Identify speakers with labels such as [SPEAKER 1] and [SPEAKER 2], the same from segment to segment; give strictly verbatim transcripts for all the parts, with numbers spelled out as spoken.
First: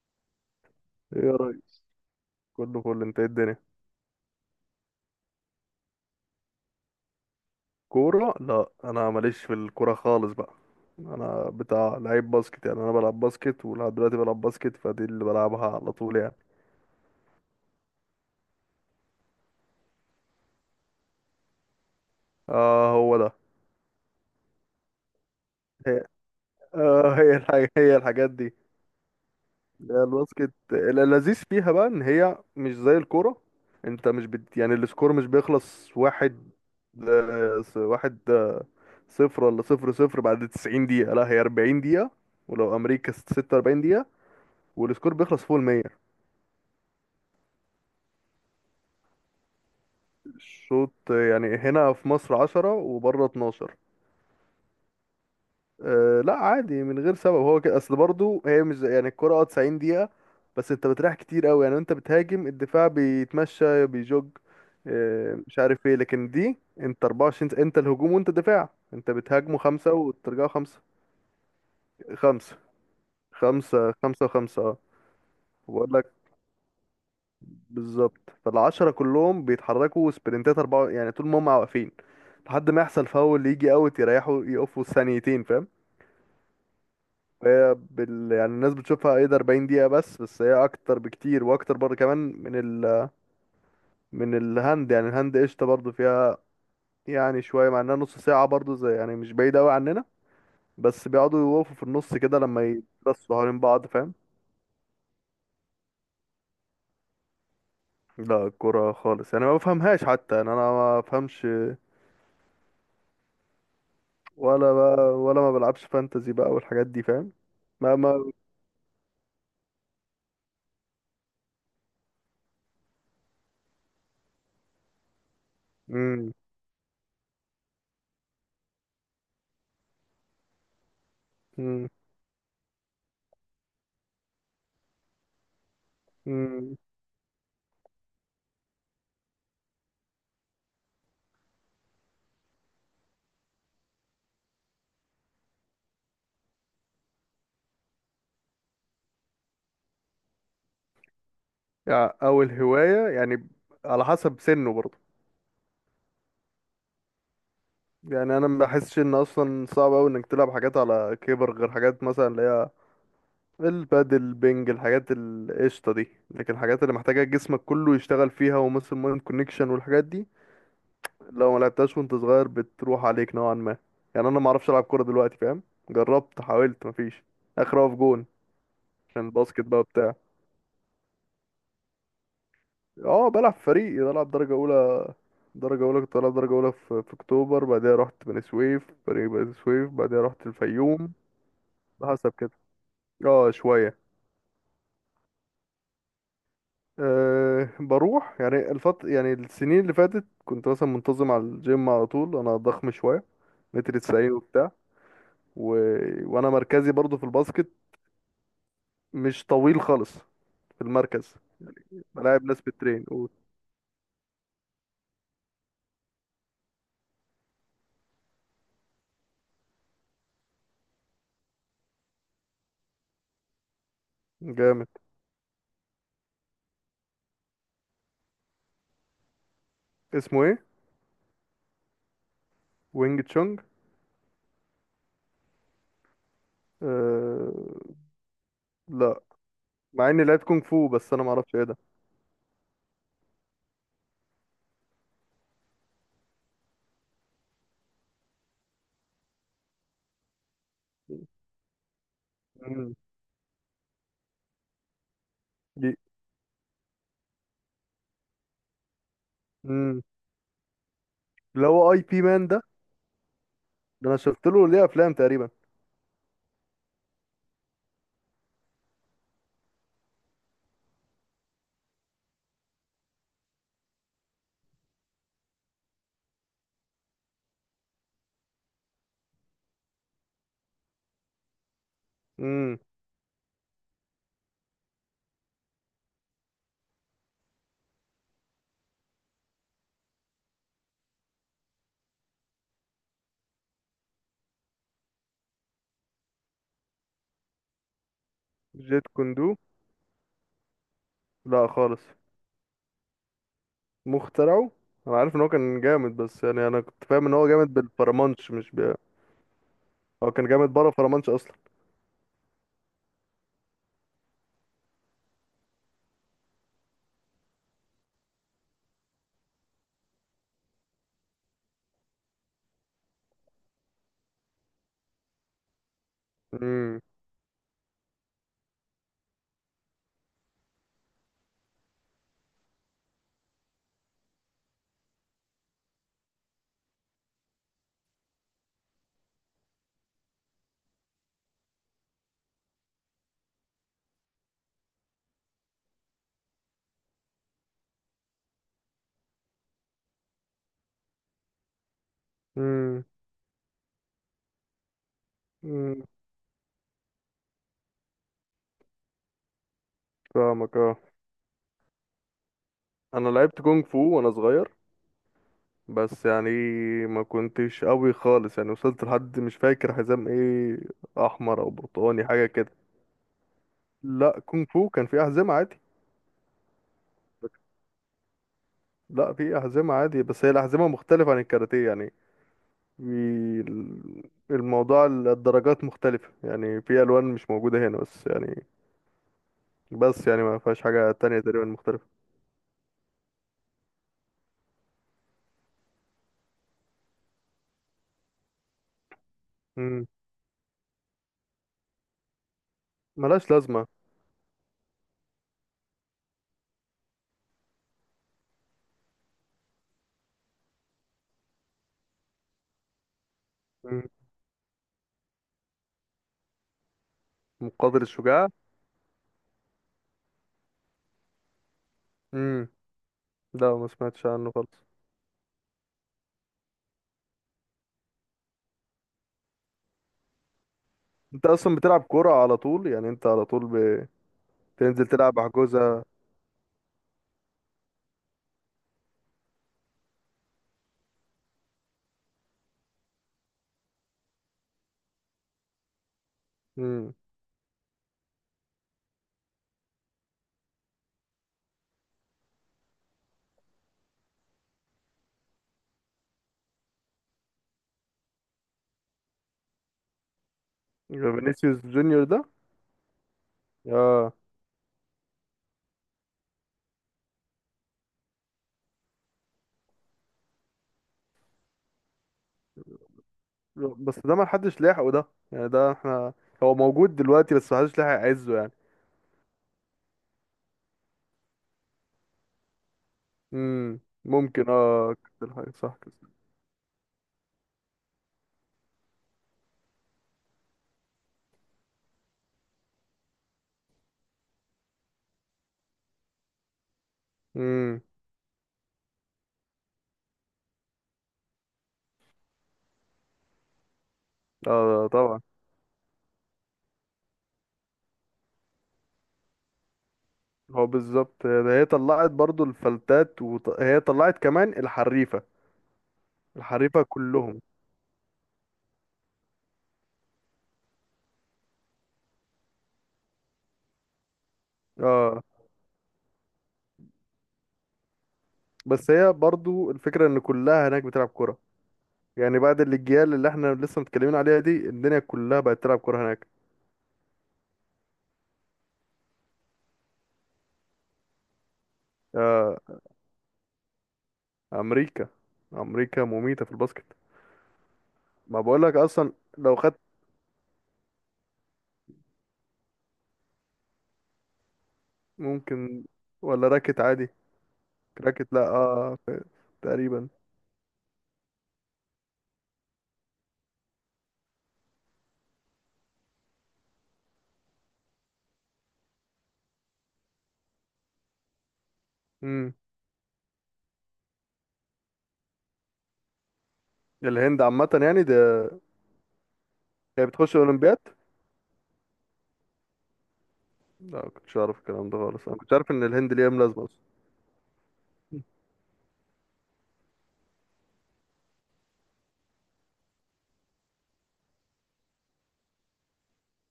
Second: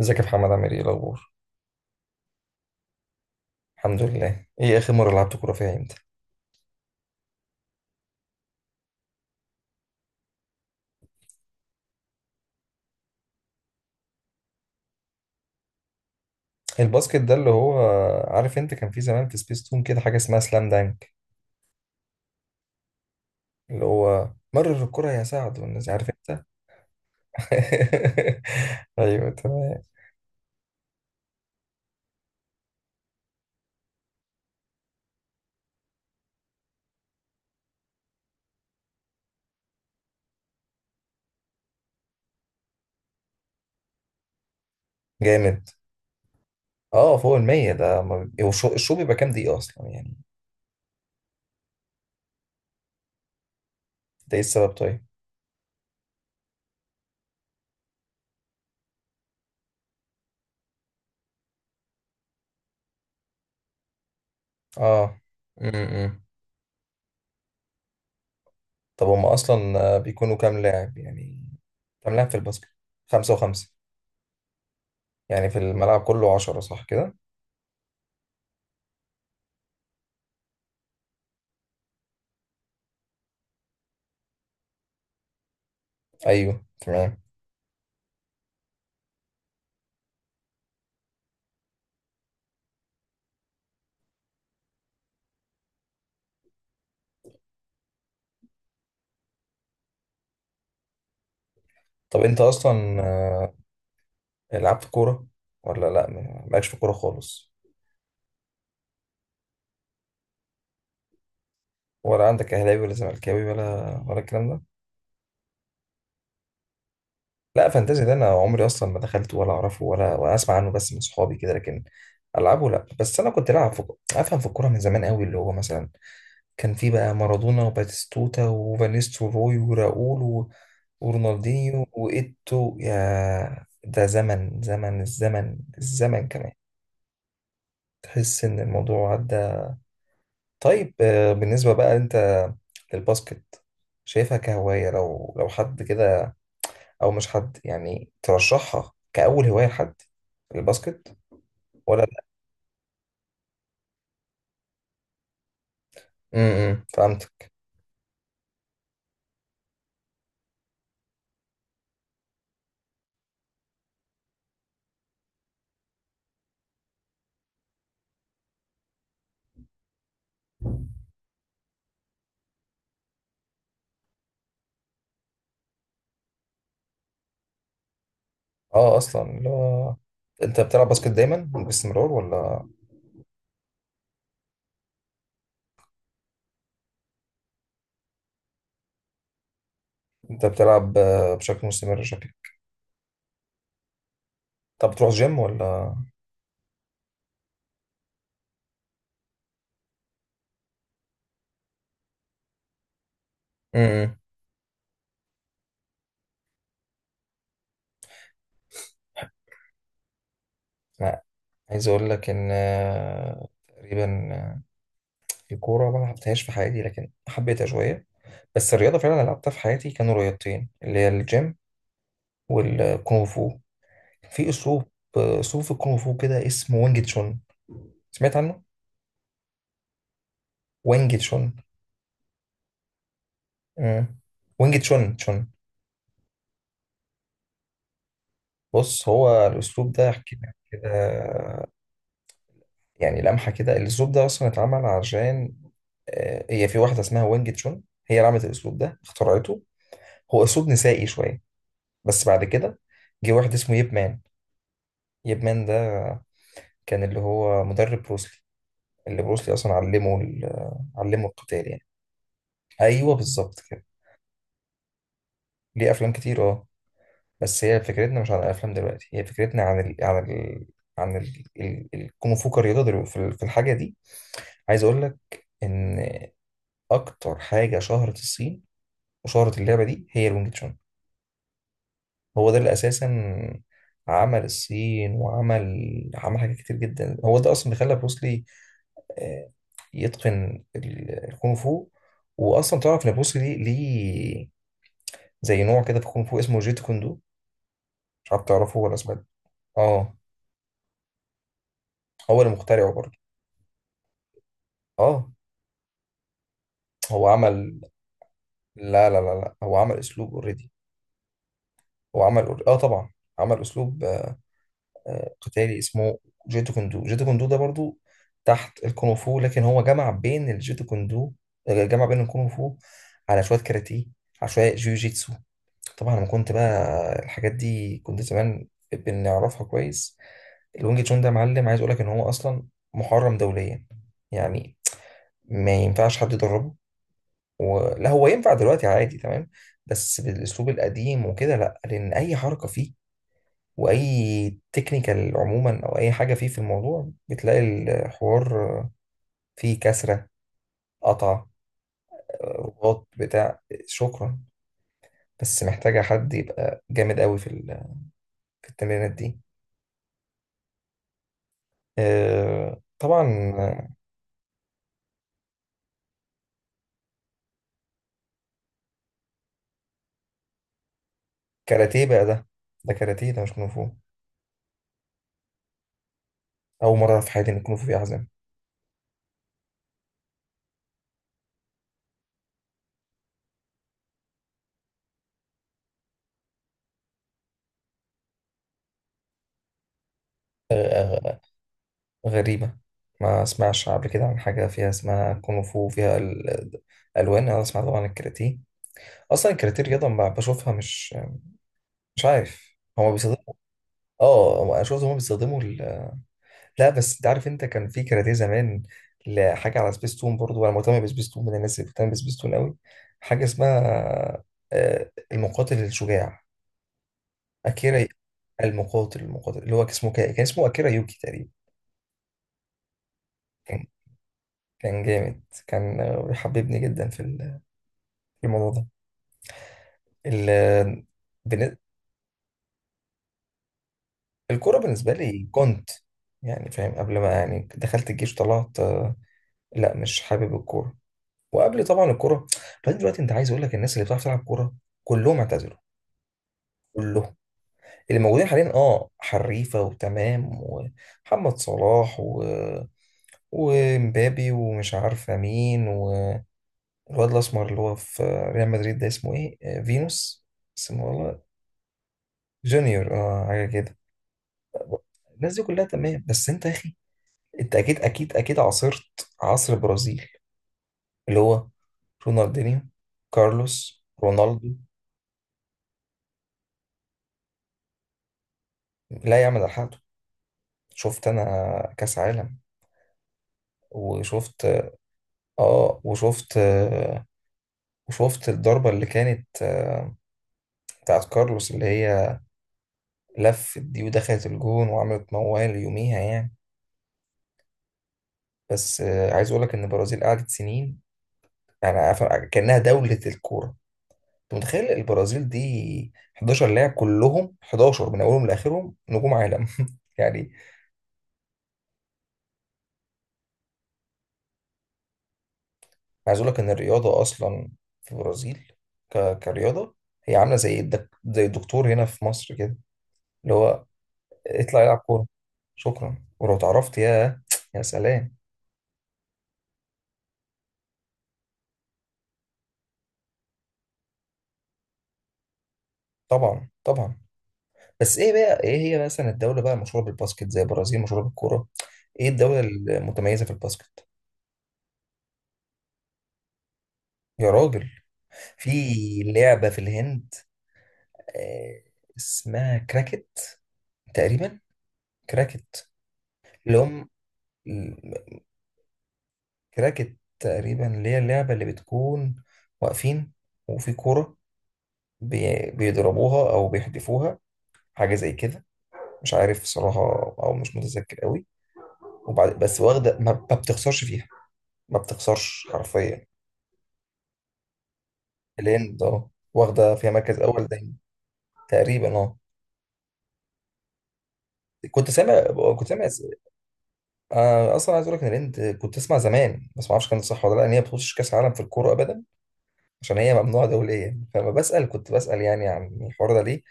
[SPEAKER 1] ازيك يا محمد؟ عامل ايه؟ إيه
[SPEAKER 2] ايه
[SPEAKER 1] الاخبار؟
[SPEAKER 2] يا ريس. كله فل، انت ايه الدنيا؟
[SPEAKER 1] الحمد لله. ايه اخر مره لعبت كوره فيها؟ امتى
[SPEAKER 2] كورة؟ لا انا ماليش في الكورة خالص بقى. انا بتاع لعيب باسكت، يعني انا بلعب باسكت ولحد دلوقتي بلعب باسكت، فدي اللي بلعبها على طول يعني.
[SPEAKER 1] الباسكت ده اللي هو، عارف انت، كان في زمان في سبيس تون كده حاجه اسمها سلام دانك،
[SPEAKER 2] اه هو ده.
[SPEAKER 1] اللي هو مرر الكره يا سعد والناس،
[SPEAKER 2] هي
[SPEAKER 1] عارف انت.
[SPEAKER 2] آه هي الحاجة هي الحاجات دي.
[SPEAKER 1] ايوه تمام.
[SPEAKER 2] لا، الباسكت اللذيذ فيها بقى ان هي مش زي الكورة. انت مش بت... يعني السكور مش بيخلص واحد آه، س- واحد آه، صفر، ولا صفر صفر، بعد 90 دقيقة. لا هي 40 دقيقة، ولو امريكا 46 دقيقة، والسكور بيخلص فوق
[SPEAKER 1] جامد.
[SPEAKER 2] المية.
[SPEAKER 1] اه فوق المية ده ما بي- هو الشو الشو بيبقى كام دقيقه اصلا يعني؟
[SPEAKER 2] الشوط يعني هنا في مصر عشرة وبره اتناشر.
[SPEAKER 1] ده ايه السبب طيب؟
[SPEAKER 2] أه لا عادي من غير سبب، هو كده اصل. برضه هي مش زي- يعني الكرة اه 90 دقيقة، بس انت بتريح كتير قوي. يعني انت بتهاجم، الدفاع بيتمشى بيجوج.
[SPEAKER 1] اه.
[SPEAKER 2] أه مش عارف ايه،
[SPEAKER 1] امم
[SPEAKER 2] لكن دي انت أربعة وعشرين س- انت الهجوم وانت الدفاع،
[SPEAKER 1] طب
[SPEAKER 2] انت
[SPEAKER 1] هم
[SPEAKER 2] بتهاجمه خمسة
[SPEAKER 1] اصلا بيكونوا
[SPEAKER 2] وترجعوا
[SPEAKER 1] كام
[SPEAKER 2] خمسة.
[SPEAKER 1] لاعب يعني؟ كام لاعب في
[SPEAKER 2] خمسة،
[SPEAKER 1] الباسكت؟ خمسة وخمسة
[SPEAKER 2] خمسة خمسة وخمسة اه.
[SPEAKER 1] يعني في
[SPEAKER 2] بقول
[SPEAKER 1] الملعب
[SPEAKER 2] لك،
[SPEAKER 1] كله عشرة، صح كده؟
[SPEAKER 2] بالظبط فالعشرة كلهم بيتحركوا سبرنتات أربعة، يعني طول ما هم واقفين لحد ما يحصل فاول يجي اوت، يريحوا يقفوا ثانيتين، فاهم.
[SPEAKER 1] ايوه تمام.
[SPEAKER 2] هي بال... يعني الناس بتشوفها ايه ده 40 دقيقة، بس بس هي اكتر بكتير، واكتر برضه كمان من ال... من الهند. يعني الهند قشطة برضه فيها، يعني شوية، مع انها نص ساعة برضه، زي يعني مش بعيدة اوي عننا. بس بيقعدوا يوقفوا في النص
[SPEAKER 1] طب
[SPEAKER 2] كده
[SPEAKER 1] انت
[SPEAKER 2] لما
[SPEAKER 1] اصلا،
[SPEAKER 2] يبصوا
[SPEAKER 1] آه،
[SPEAKER 2] حوالين بعض، فاهم.
[SPEAKER 1] لعبت كوره ولا لا؟ ما- مالكش في الكوره خالص؟
[SPEAKER 2] لا الكرة خالص يعني ما بفهمهاش حتى، يعني انا ما بفهمش.
[SPEAKER 1] ولا عندك اهلاوي ولا زملكاوي ولا ولا الكلام ده؟
[SPEAKER 2] ولا بقى، ولا ما بلعبش فانتزي بقى والحاجات دي، فاهم.
[SPEAKER 1] لا
[SPEAKER 2] ما
[SPEAKER 1] فانتازي ده انا
[SPEAKER 2] ما
[SPEAKER 1] عمري اصلا ما دخلته ولا اعرفه ولا ولا اسمع عنه، بس من صحابي كده، لكن العبه لا. بس انا كنت العب في، افهم في الكوره من زمان قوي، اللي هو مثلا
[SPEAKER 2] مم.
[SPEAKER 1] كان في بقى مارادونا وباتيستوتا وفانيس روي وراؤول و… ورونالدينيو
[SPEAKER 2] مم.
[SPEAKER 1] وايتو، يا ده زمن، زمن الزمن الزمن كمان.
[SPEAKER 2] مم.
[SPEAKER 1] تحس ان الموضوع عدى. طيب آه، بالنسبة بقى انت للباسكت، شايفها كهواية لو لو حد كده، او مش حد يعني، ترشحها كأول هواية لحد الباسكت ولا
[SPEAKER 2] يعني
[SPEAKER 1] لا؟
[SPEAKER 2] اول هواية يعني، على حسب سنه برضه.
[SPEAKER 1] امم فهمتك.
[SPEAKER 2] يعني انا ما بحسش ان اصلا صعب اوي انك تلعب حاجات على كبر، غير حاجات مثلا اللي هي البادل، بينج، الحاجات القشطة دي. لكن الحاجات اللي محتاجة جسمك كله يشتغل فيها، ومثل مايند كونكشن والحاجات دي، لو ما لعبتهاش وانت صغير بتروح عليك نوعا ما. يعني انا ما اعرفش العب كورة دلوقتي فاهم. جربت، حاولت، مفيش. اخر اقف جون.
[SPEAKER 1] اه
[SPEAKER 2] عشان
[SPEAKER 1] اصلا
[SPEAKER 2] الباسكت بقى
[SPEAKER 1] لا.
[SPEAKER 2] بتاع.
[SPEAKER 1] انت بتلعب باسكت دايما باستمرار ولا؟
[SPEAKER 2] اه بلعب فريق، بلعب درجة أولى. درجة أولى كنت بلعب درجة أولى في, في أكتوبر، بعدها رحت بني سويف، فريق بني سويف، بعدها
[SPEAKER 1] انت
[SPEAKER 2] رحت
[SPEAKER 1] بتلعب
[SPEAKER 2] الفيوم.
[SPEAKER 1] آه، بشكل مستمر، شكل؟
[SPEAKER 2] حسب كده. اه شوية.
[SPEAKER 1] طب بتروح جيم ولا؟
[SPEAKER 2] أه بروح يعني الفط، يعني السنين اللي فاتت كنت مثلا منتظم على الجيم على طول، أنا ضخم شوية، متر
[SPEAKER 1] امم
[SPEAKER 2] تسعين وبتاع و... وأنا مركزي برضو في الباسكت، مش طويل خالص، في
[SPEAKER 1] لا.
[SPEAKER 2] المركز،
[SPEAKER 1] عايز اقول لك
[SPEAKER 2] بلاعب
[SPEAKER 1] ان
[SPEAKER 2] ناس بالترين قول.
[SPEAKER 1] آه، تقريبا، آه، الكوره ما لعبتهاش في حياتي، لكن حبيتها شويه. بس الرياضه فعلا اللي لعبتها في حياتي كانوا رياضتين، اللي هي الجيم والكونغ فو. في اسلوب،
[SPEAKER 2] جامد.
[SPEAKER 1] اسلوب في الكونغ فو كده اسمه وانج تشون، سمعت عنه؟
[SPEAKER 2] اسمه ايه؟
[SPEAKER 1] وانج تشون.
[SPEAKER 2] وينج تشونج؟
[SPEAKER 1] مم. وانج تشون تشون
[SPEAKER 2] أه...
[SPEAKER 1] بص
[SPEAKER 2] لا،
[SPEAKER 1] هو الاسلوب
[SPEAKER 2] مع
[SPEAKER 1] ده،
[SPEAKER 2] اني
[SPEAKER 1] احكي
[SPEAKER 2] لعبت
[SPEAKER 1] لك
[SPEAKER 2] كونغ
[SPEAKER 1] كده،
[SPEAKER 2] فو بس انا ما اعرفش ايه ده.
[SPEAKER 1] يعني لمحه كده. الاسلوب ده اصلا اتعمل عشان آه، هي في واحده اسمها وانج تشون، هي اللي عملت الاسلوب ده، اخترعته. هو اسلوب نسائي شويه، بس بعد كده
[SPEAKER 2] امم.
[SPEAKER 1] جه واحد اسمه ييب مان. ييب مان ده
[SPEAKER 2] دي.
[SPEAKER 1] كان اللي هو مدرب بروسلي، اللي بروسلي اصلا
[SPEAKER 2] امم.
[SPEAKER 1] علمه ال- علمه
[SPEAKER 2] اللي
[SPEAKER 1] القتال يعني.
[SPEAKER 2] هو اي بي مان ده؟
[SPEAKER 1] ايوه بالظبط كده.
[SPEAKER 2] ده انا شفت له ليه افلام تقريبا.
[SPEAKER 1] ليه افلام كتير اه. بس هي فكرتنا مش عن الافلام دلوقتي، هي فكرتنا عن ال... عن ال... عن ال... ال... الكونغ فو كرياضه دلوقتي في ال- في الحاجه دي. عايز اقول لك ان اكتر حاجه شهرت الصين وشهرت اللعبه دي هي الونج تشون. هو ده اللي
[SPEAKER 2] امم.
[SPEAKER 1] اساسا عمل الصين وعمل عمل حاجات كتير جدا، هو ده اصلا اللي خلى بروس لي آه، يتقن ال- الكونغ فو. واصلا تعرف ان بروس لي ليه زي نوع كده في الكونغ فو اسمه جيت كوندو، مش عارف، تعرفه ولا
[SPEAKER 2] جيت
[SPEAKER 1] سمعت؟
[SPEAKER 2] كوندو.
[SPEAKER 1] اه.
[SPEAKER 2] لا خالص.
[SPEAKER 1] هو اللي مخترعه برضه.
[SPEAKER 2] مخترعه. انا
[SPEAKER 1] اه.
[SPEAKER 2] عارف ان هو كان جامد، بس يعني انا كنت فاهم
[SPEAKER 1] هو
[SPEAKER 2] ان هو جامد
[SPEAKER 1] عمل
[SPEAKER 2] بالفرمانش مش ب...
[SPEAKER 1] لا لا لا لا، هو عمل
[SPEAKER 2] هو
[SPEAKER 1] اسلوب
[SPEAKER 2] كان جامد
[SPEAKER 1] اوريدي.
[SPEAKER 2] بره فرمانش اصلا.
[SPEAKER 1] هو عمل alre- اه طبعا. عمل اسلوب آه، آه، قتالي اسمه جيتو كوندو. جيتو كوندو ده برضه تحت الكونغ فو، لكن هو جمع بين الجيتو كوندو آه، جمع بين الكونغ فو على شويه كاراتيه، على شويه جيوجيتسو. طبعا لما كنت بقى
[SPEAKER 2] امم.
[SPEAKER 1] الحاجات دي كنت زمان بنعرفها كويس. الونج تشون ده يا معلم، عايز اقول لك ان هو اصلا محرم دوليا، يعني ما ينفعش حد يدربه و… لا هو ينفع دلوقتي عادي تمام، بس بالاسلوب القديم وكده لا، لان اي حركه فيه واي تكنيكال عموما او اي حاجه فيه في الموضوع بتلاقي الحوار فيه كسره، قطع،
[SPEAKER 2] امم.
[SPEAKER 1] رباط، بتاع، شكرا، بس محتاجه
[SPEAKER 2] امم.
[SPEAKER 1] حد يبقى جامد قوي في ال- في التمرينات دي.
[SPEAKER 2] فاهمك اه.
[SPEAKER 1] آه،
[SPEAKER 2] انا لعبت كونغ
[SPEAKER 1] طبعا.
[SPEAKER 2] فو وانا صغير، بس يعني ما كنتش قوي خالص، يعني وصلت لحد مش فاكر حزام ايه، احمر او
[SPEAKER 1] كاراتيه
[SPEAKER 2] برتقاني
[SPEAKER 1] بقى ده.
[SPEAKER 2] حاجه كده.
[SPEAKER 1] ده كاراتيه ده، مش كونغ فو.
[SPEAKER 2] لا كونغ فو كان في أحزمة عادي.
[SPEAKER 1] اول مره في حياتي ان الكونغ فو فيه أحزان!
[SPEAKER 2] لا في أحزمة عادي، بس هي الأحزمة مختلفة عن الكاراتيه يعني. في ال- الموضوع ال- الدرجات مختلفة، يعني في ألوان مش موجودة هنا، بس يعني بس يعني ما فيهاش حاجة تانية تقريبا مختلفة.
[SPEAKER 1] غريبة، ما اسمعش قبل كده عن حاجة فيها اسمها كونغ فو فيها ال- الألوان. أنا اسمع طبعا عن الكاراتيه، أصلا الكاراتيه
[SPEAKER 2] مم.
[SPEAKER 1] رياضة ما بشوفها، مش مش عارف هما
[SPEAKER 2] ملهاش
[SPEAKER 1] بيستخدموا.
[SPEAKER 2] لازمة.
[SPEAKER 1] اه هما- أنا شفت هما بيستخدموا ال... لا بس أنت عارف، أنت كان في كاراتيه زمان لحاجة على سبيستون، برضو أنا مهتم بسبيستون من الناس اللي بتهتم بسبيستون أوي. حاجة
[SPEAKER 2] مم.
[SPEAKER 1] اسمها آه، المقاتل الشجاع،
[SPEAKER 2] مقاتل
[SPEAKER 1] أكيرا.
[SPEAKER 2] الشجاع.
[SPEAKER 1] المقاتل المقاتل اللي هو اسمه كا- كان اسمه أكيرا يوكي تقريبا.
[SPEAKER 2] مم. لا
[SPEAKER 1] كان،
[SPEAKER 2] ما سمعتش عنه خالص.
[SPEAKER 1] كان جامد، كان آه، بيحببني جدا في ال- في الموضوع ده. ال
[SPEAKER 2] أنت
[SPEAKER 1] بن-
[SPEAKER 2] أصلا بتلعب كورة على طول يعني، أنت على طول
[SPEAKER 1] الكورة
[SPEAKER 2] بتنزل
[SPEAKER 1] بالنسبة
[SPEAKER 2] تلعب
[SPEAKER 1] لي كنت،
[SPEAKER 2] حجوزة؟
[SPEAKER 1] يعني فاهم، قبل ما يعني دخلت الجيش طلعت آه، لا مش حابب الكورة. وقبل طبعا الكورة بعدين دلوقتي، انت عايز اقول لك، الناس اللي بتعرف تلعب كورة كلهم اعتزلوا،
[SPEAKER 2] مم.
[SPEAKER 1] كلهم. اللي موجودين حاليا اه حريفة وتمام، ومحمد صلاح، و ومبابي، ومش عارفة مين، والواد الأسمر اللي هو في ريال مدريد ده اسمه ايه؟ آه، فينوس اسمه والله.
[SPEAKER 2] فينيسيوس جونيور ده.
[SPEAKER 1] جونيور اه، حاجة كده.
[SPEAKER 2] اه.
[SPEAKER 1] الناس دي كلها تمام، بس انت يا اخي، انت اكيد اكيد اكيد عاصرت عصر البرازيل اللي هو رونالدينيو، كارلوس،
[SPEAKER 2] بس ده ما
[SPEAKER 1] رونالدو.
[SPEAKER 2] حدش لاحقه، ده يعني ده احنا، هو موجود دلوقتي بس ما حدش لاحق يعزه يعني.
[SPEAKER 1] لا يعمل على حاله. شفت انا كاس عالم،
[SPEAKER 2] امم
[SPEAKER 1] وشفت
[SPEAKER 2] ممكن اه كده الحاجة صح
[SPEAKER 1] اه،
[SPEAKER 2] كده.
[SPEAKER 1] وشفت آه، وشفت الضربة اللي كانت آه، بتاعت كارلوس، اللي هي لفت دي ودخلت الجون، وعملت موال يوميها يعني.
[SPEAKER 2] امم.
[SPEAKER 1] بس آه، عايز اقول لك ان البرازيل قعدت سنين، يعني عارف- كأنها دولة الكورة. انت متخيل
[SPEAKER 2] اه طبعا.
[SPEAKER 1] البرازيل دي حداشر لاعب، كلهم حداشر من اولهم لاخرهم نجوم عالم! يعني
[SPEAKER 2] هو بالظبط ده، هي طلعت برضو الفلتات، وهي طلعت كمان الحريفة،
[SPEAKER 1] عايز اقول لك ان
[SPEAKER 2] الحريفة
[SPEAKER 1] الرياضه
[SPEAKER 2] كلهم.
[SPEAKER 1] اصلا في البرازيل ك... كرياضه هي عامله زي الدك... زي الدكتور هنا في مصر كده، اللي هو اطلع العب كوره،
[SPEAKER 2] اه.
[SPEAKER 1] شكرا. ولو اتعرفت يا يا سلام!
[SPEAKER 2] بس هي برضو الفكرة ان كلها هناك بتلعب كرة، يعني بعد الاجيال اللي احنا لسه متكلمين عليها دي، الدنيا كلها بقت تلعب كرة هناك.
[SPEAKER 1] طبعا طبعا. بس ايه بقى، ايه هي مثلا الدوله بقى المشهوره بالباسكت زي البرازيل مشهوره بالكوره؟ ايه الدوله
[SPEAKER 2] آه،
[SPEAKER 1] المتميزه في الباسكت؟
[SPEAKER 2] امريكا. امريكا مميتة في الباسكت.
[SPEAKER 1] يا راجل!
[SPEAKER 2] ما
[SPEAKER 1] في
[SPEAKER 2] بقولك اصلا.
[SPEAKER 1] لعبه
[SPEAKER 2] لو
[SPEAKER 1] في
[SPEAKER 2] خدت.
[SPEAKER 1] الهند آه، اسمها كراكت تقريبا، كراكت،
[SPEAKER 2] ممكن. ولا
[SPEAKER 1] اللي
[SPEAKER 2] راكت
[SPEAKER 1] هم،
[SPEAKER 2] عادي. راكت؟ لا اه ف-
[SPEAKER 1] كراكت
[SPEAKER 2] تقريبا.
[SPEAKER 1] تقريبا، اللي هي اللعبة اللي بتكون واقفين وفي كورة بي- بيضربوها أو بيحدفوها، حاجة زي كده، مش عارف صراحة أو مش متذكر قوي. وبعد
[SPEAKER 2] امم.
[SPEAKER 1] بس واخدة، ما ما بتخسرش فيها، ما بتخسرش حرفيا.
[SPEAKER 2] الهند عامة يعني ده.
[SPEAKER 1] الهند اه واخدة فيها
[SPEAKER 2] هي
[SPEAKER 1] مركز
[SPEAKER 2] بتخش
[SPEAKER 1] أول دايما،
[SPEAKER 2] الأولمبياد؟
[SPEAKER 1] تقريبا اه.
[SPEAKER 2] لا ما كنتش أعرف
[SPEAKER 1] كنت
[SPEAKER 2] الكلام ده
[SPEAKER 1] سامع،
[SPEAKER 2] خالص، أنا كنت
[SPEAKER 1] كنت
[SPEAKER 2] عارف إن
[SPEAKER 1] سامع،
[SPEAKER 2] الهند ليها أم لازمة أصلا.
[SPEAKER 1] أنا أصلا عايز أقول لك إن الهند كنت أسمع زمان بس ما أعرفش كان صح ولا لأ، إن هي ما بتخشش كأس عالم في الكورة أبدا عشان هي ممنوعة دوليا. فبسأل، كنت بسأل يعني عن الحوار ده ليه،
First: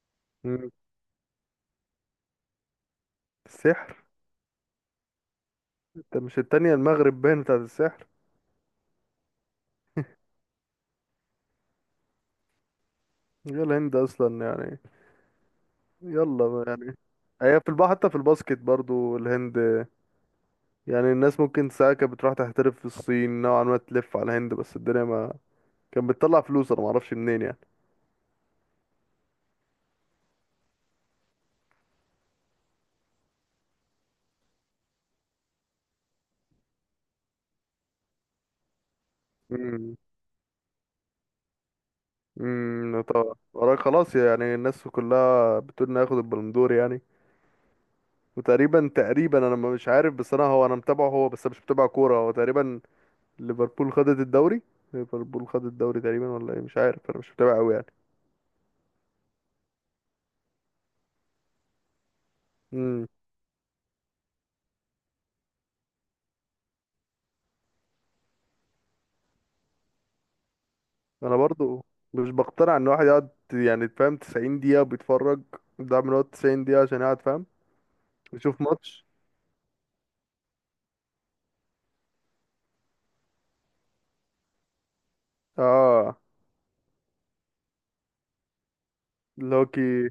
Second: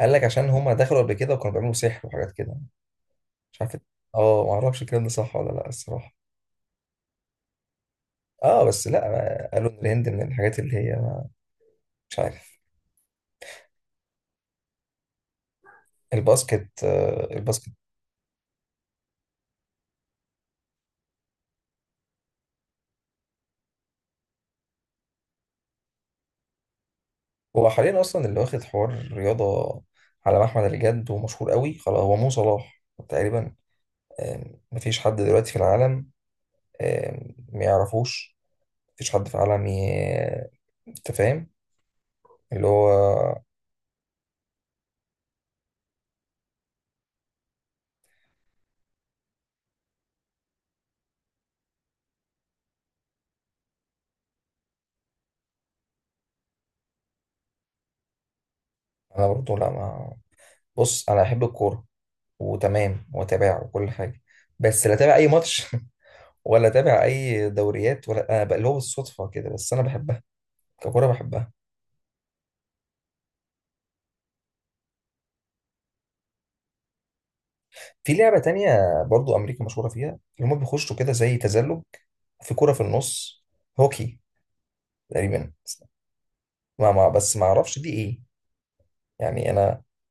[SPEAKER 1] قال لك عشان
[SPEAKER 2] مم.
[SPEAKER 1] هما دخلوا قبل كده وكانوا بيعملوا سحر وحاجات كده، مش عارف.
[SPEAKER 2] السحر.
[SPEAKER 1] اه ما اعرفش الكلام ده صح ولا لا الصراحة.
[SPEAKER 2] أنت مش التانية المغرب باين بتاعت السحر.
[SPEAKER 1] اه بس لا ما- قالوا ان الهند من الحاجات اللي هي، مش عارف.
[SPEAKER 2] هي الهند أصلا يعني يلا بقى
[SPEAKER 1] الباسكت،
[SPEAKER 2] يعني.
[SPEAKER 1] آه،
[SPEAKER 2] هي في
[SPEAKER 1] الباسكت
[SPEAKER 2] البحر حتى في الباسكت برضو الهند. يعني الناس ممكن ساعة كانت بتروح تحترف في الصين نوعا ما تلف على الهند، بس الدنيا ما كانت بتطلع فلوس أنا معرفش منين يعني.
[SPEAKER 1] هو حاليا اصلا اللي واخد حوار رياضة على محمل الجد ومشهور قوي خلاص هو مو صلاح تقريبا. آم، مفيش حد دلوقتي في العالم آم، ما يعرفوش. مفيش حد في العالم
[SPEAKER 2] مم.
[SPEAKER 1] ي- انت فاهم. اللي هو
[SPEAKER 2] امم طبعا وراك خلاص، يعني الناس كلها بتقول انه هياخد البلندور يعني. وتقريبا تقريبا انا ما- مش عارف، بس انا هو انا متابعه، هو بس أنا مش متابع كوره، هو تقريبا ليفربول خدت الدوري. ليفربول خدت الدوري تقريبا ولا ايه مش عارف انا مش متابع قوي يعني.
[SPEAKER 1] انا برضه لا ما بص انا احب الكوره وتمام
[SPEAKER 2] امم.
[SPEAKER 1] واتابعها وكل حاجه، بس لا اتابع اي ماتش ولا اتابع اي دوريات، ولا انا بقى اللي هو بالصدفه كده، بس انا بحبها، ككوره
[SPEAKER 2] انا
[SPEAKER 1] بحبها.
[SPEAKER 2] برضو مش بقتنع ان واحد يقعد يعني فاهم تسعين دقيقة دقيقه بيتفرج. ده من وقت تسعين دقيقة دقيقه عشان يقعد فاهم
[SPEAKER 1] في لعبه
[SPEAKER 2] يشوف
[SPEAKER 1] تانية
[SPEAKER 2] ماتش.
[SPEAKER 1] برضه امريكا مشهوره فيها، اللي هم بيخشوا كده زي تزلج، في كوره في النص، هوكي تقريبا،
[SPEAKER 2] اه.
[SPEAKER 1] ما ما بس ما اعرفش دي ايه. يعني
[SPEAKER 2] اللي هو
[SPEAKER 1] انا
[SPEAKER 2] كي.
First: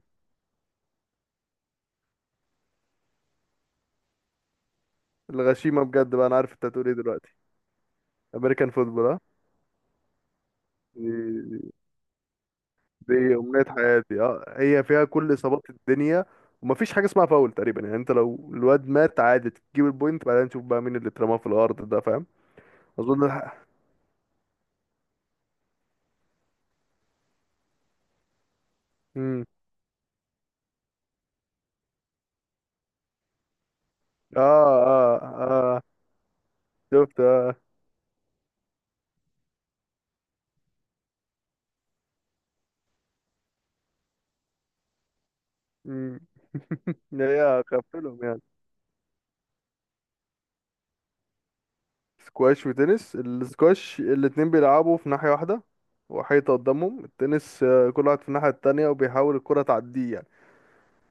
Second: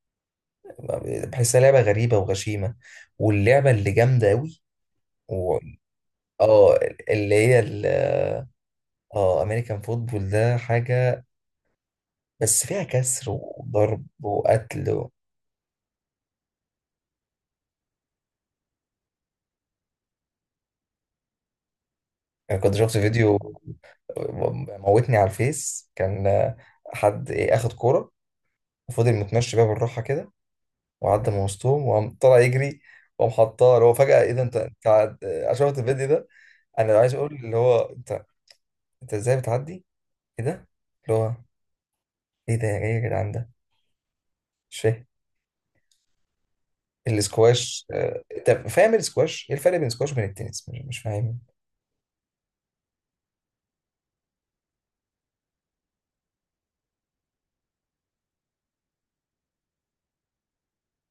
[SPEAKER 1] بحسها لعبه غريبه وغشيمه. واللعبه اللي جامده قوي و…
[SPEAKER 2] الغشيمه بجد بقى، انا عارف انت
[SPEAKER 1] اه
[SPEAKER 2] هتقول ايه
[SPEAKER 1] اللي
[SPEAKER 2] دلوقتي.
[SPEAKER 1] هي ال-
[SPEAKER 2] امريكان فوتبول، ها.
[SPEAKER 1] اه امريكان فوتبول ده حاجه.
[SPEAKER 2] دي
[SPEAKER 1] بس فيها كسر
[SPEAKER 2] دي امنية
[SPEAKER 1] وضرب
[SPEAKER 2] حياتي، اه هي
[SPEAKER 1] وقتل
[SPEAKER 2] فيها
[SPEAKER 1] و…
[SPEAKER 2] كل اصابات الدنيا، ومفيش حاجة اسمها فاول تقريبا. يعني انت لو الواد مات عادي تجيب البوينت، بعدين نشوف بقى مين اللي اترماه في الارض ده، فاهم.
[SPEAKER 1] يعني كنت شفت
[SPEAKER 2] اظن
[SPEAKER 1] فيديو
[SPEAKER 2] الح...
[SPEAKER 1] موتني على الفيس، كان حد، ايه، اخد كورة وفضل
[SPEAKER 2] مم.
[SPEAKER 1] متمشي بيها بالراحة كده، وعدى من وسطهم، وقام طلع يجري، وقام حطها. اللي هو فجأة ايه
[SPEAKER 2] اه
[SPEAKER 1] ده؟ انت انت
[SPEAKER 2] اه
[SPEAKER 1] عد- أنا شفت
[SPEAKER 2] اه.
[SPEAKER 1] الفيديو ده. انا عايز
[SPEAKER 2] شفت
[SPEAKER 1] اقول
[SPEAKER 2] اه.
[SPEAKER 1] اللي هو انت، انت ازاي بتعدي؟ ايه ده! اللي هو ايه ده! ايه يا جدعان ده! مش فاهم.
[SPEAKER 2] مم. هي
[SPEAKER 1] الاسكواش، آه،
[SPEAKER 2] خفلهم يعني.
[SPEAKER 1] طب فاهم الاسكواش، ايه الفرق بين الاسكواش وبين التنس؟ مش مش فاهم.
[SPEAKER 2] سكواش وتنس، السكواش الاتنين بيلعبوا في ناحية واحدة، وحيطة قدامهم. التنس آه، كل واحد في الناحية التانية وبيحاول الكرة تعديه يعني.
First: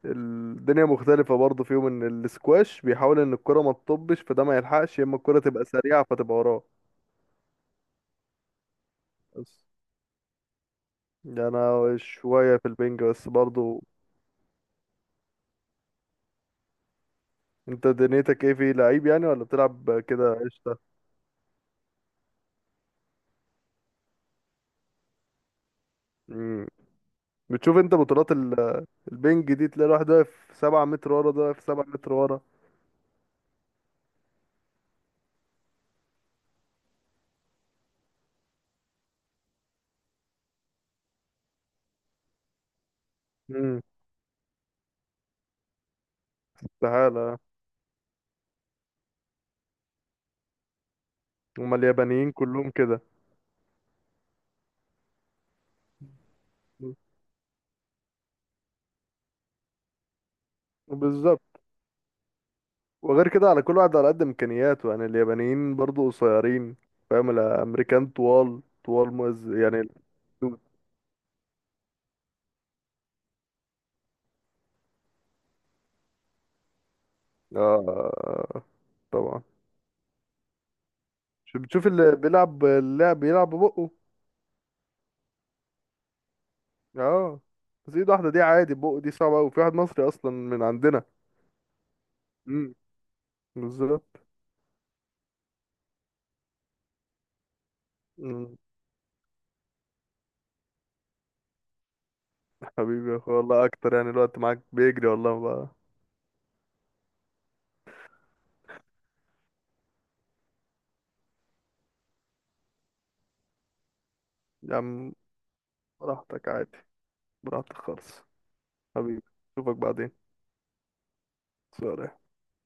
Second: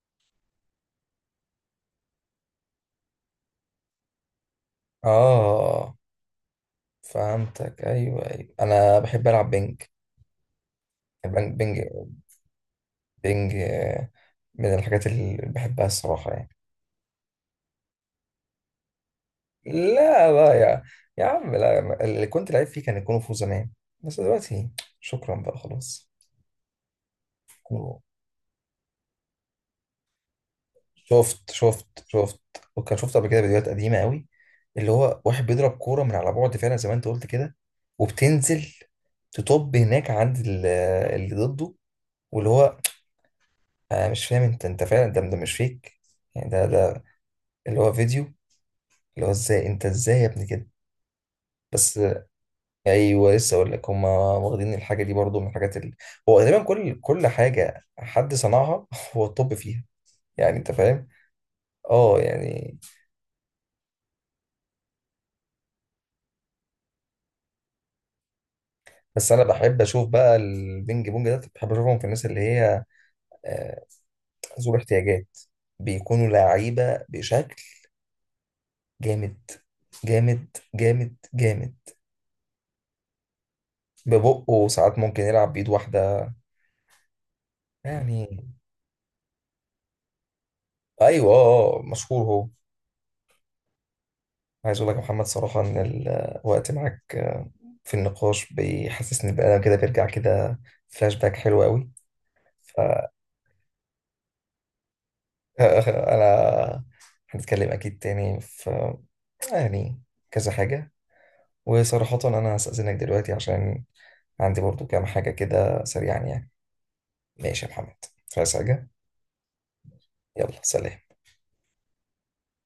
[SPEAKER 2] الدنيا مختلفة برضه فيهم ان السكواش بيحاول ان الكرة ما تطبش فده ما يلحقش، يا اما الكرة تبقى
[SPEAKER 1] اه
[SPEAKER 2] سريعة فتبقى وراه.
[SPEAKER 1] فهمتك ايوه ايوه. انا بحب
[SPEAKER 2] بس
[SPEAKER 1] العب بينج
[SPEAKER 2] يعني
[SPEAKER 1] بينج، بينج,
[SPEAKER 2] انا شوية في البنج بس
[SPEAKER 1] بينج
[SPEAKER 2] برضه.
[SPEAKER 1] آه، من الحاجات اللي بحبها الصراحه يعني.
[SPEAKER 2] انت دنيتك ايه في لعيب يعني، ولا بتلعب
[SPEAKER 1] لا
[SPEAKER 2] كده
[SPEAKER 1] لا
[SPEAKER 2] قشطة؟
[SPEAKER 1] يا يا عم لا ما- اللي كنت لعيب فيه كان الكونغ فو زمان، بس دلوقتي شكرا بقى خلاص.
[SPEAKER 2] مم. بتشوف انت بطولات ال- البنج دي، تلاقي الواحد واقف سبعة متر ورا، ده
[SPEAKER 1] شفت
[SPEAKER 2] واقف سبعة
[SPEAKER 1] شفت
[SPEAKER 2] متر
[SPEAKER 1] شفت
[SPEAKER 2] ورا.
[SPEAKER 1] وكان شفت قبل كده فيديوهات قديمه قوي اللي هو واحد بيضرب كوره من على بعد فعلا زي ما انت قلت كده، وبتنزل تطب هناك عند ال- اللي ضده، واللي هو
[SPEAKER 2] امم.
[SPEAKER 1] انا مش فاهم، انت انت فعلا ده ده مش فيك يعني، ده ده
[SPEAKER 2] تعالى.
[SPEAKER 1] اللي هو فيديو، اللي هو ازاي انت؟ ازاي يا ابني كده؟
[SPEAKER 2] هما
[SPEAKER 1] بس
[SPEAKER 2] اليابانيين كلهم كده.
[SPEAKER 1] ايوه لسه اقول لك، هم واخدين الحاجه دي برضو من الحاجات اللي هو غالبا كل كل حاجه حد صنعها هو الطب فيها، يعني انت فاهم.
[SPEAKER 2] بالظبط.
[SPEAKER 1] اه يعني.
[SPEAKER 2] وغير كده على كل واحد على قد امكانياته، يعني اليابانيين برضو قصيرين فاهم، الامريكان طوال، طوال
[SPEAKER 1] بس انا
[SPEAKER 2] مز يعني
[SPEAKER 1] بحب
[SPEAKER 2] ال-
[SPEAKER 1] اشوف بقى البينج بونج ده، بحب اشوفهم في الناس اللي هي آه، ذو احتياجات، بيكونوا لعيبه بشكل
[SPEAKER 2] اه طبعا.
[SPEAKER 1] جامد، جامد جامد
[SPEAKER 2] شو بتشوف
[SPEAKER 1] جامد
[SPEAKER 2] اللي بيلعب، اللاعب بيلعب ببقه.
[SPEAKER 1] ببقه ساعات ممكن يلعب بايد واحده
[SPEAKER 2] اه. بس ايد
[SPEAKER 1] يعني.
[SPEAKER 2] واحده دي عادي، بقه دي صعبه قوي، في واحد مصري اصلا من عندنا.
[SPEAKER 1] ايوه اه آه، مشهور هو.
[SPEAKER 2] امم. بالظبط.
[SPEAKER 1] عايز اقول لك يا محمد صراحة ان الوقت معاك في النقاش
[SPEAKER 2] مم.
[SPEAKER 1] بيحسسني بقى كده، بيرجع كده فلاش باك حلو قوي.
[SPEAKER 2] حبيبي يا اخويا والله، اكتر يعني الوقت معاك بيجري والله بقى.
[SPEAKER 1] فانا هنتكلم اكيد تاني في يعني كذا حاجة. وصراحة انا هستأذنك دلوقتي عشان عندي
[SPEAKER 2] يا
[SPEAKER 1] برضو كام
[SPEAKER 2] عم
[SPEAKER 1] حاجة كده سريعا
[SPEAKER 2] براحتك
[SPEAKER 1] يعني.
[SPEAKER 2] عادي.
[SPEAKER 1] ماشي يا
[SPEAKER 2] براحتك
[SPEAKER 1] محمد.
[SPEAKER 2] خالص.
[SPEAKER 1] عايز حاجة؟
[SPEAKER 2] حبيبي، اشوفك بعدين.
[SPEAKER 1] يلا سلام.
[SPEAKER 2] سلام.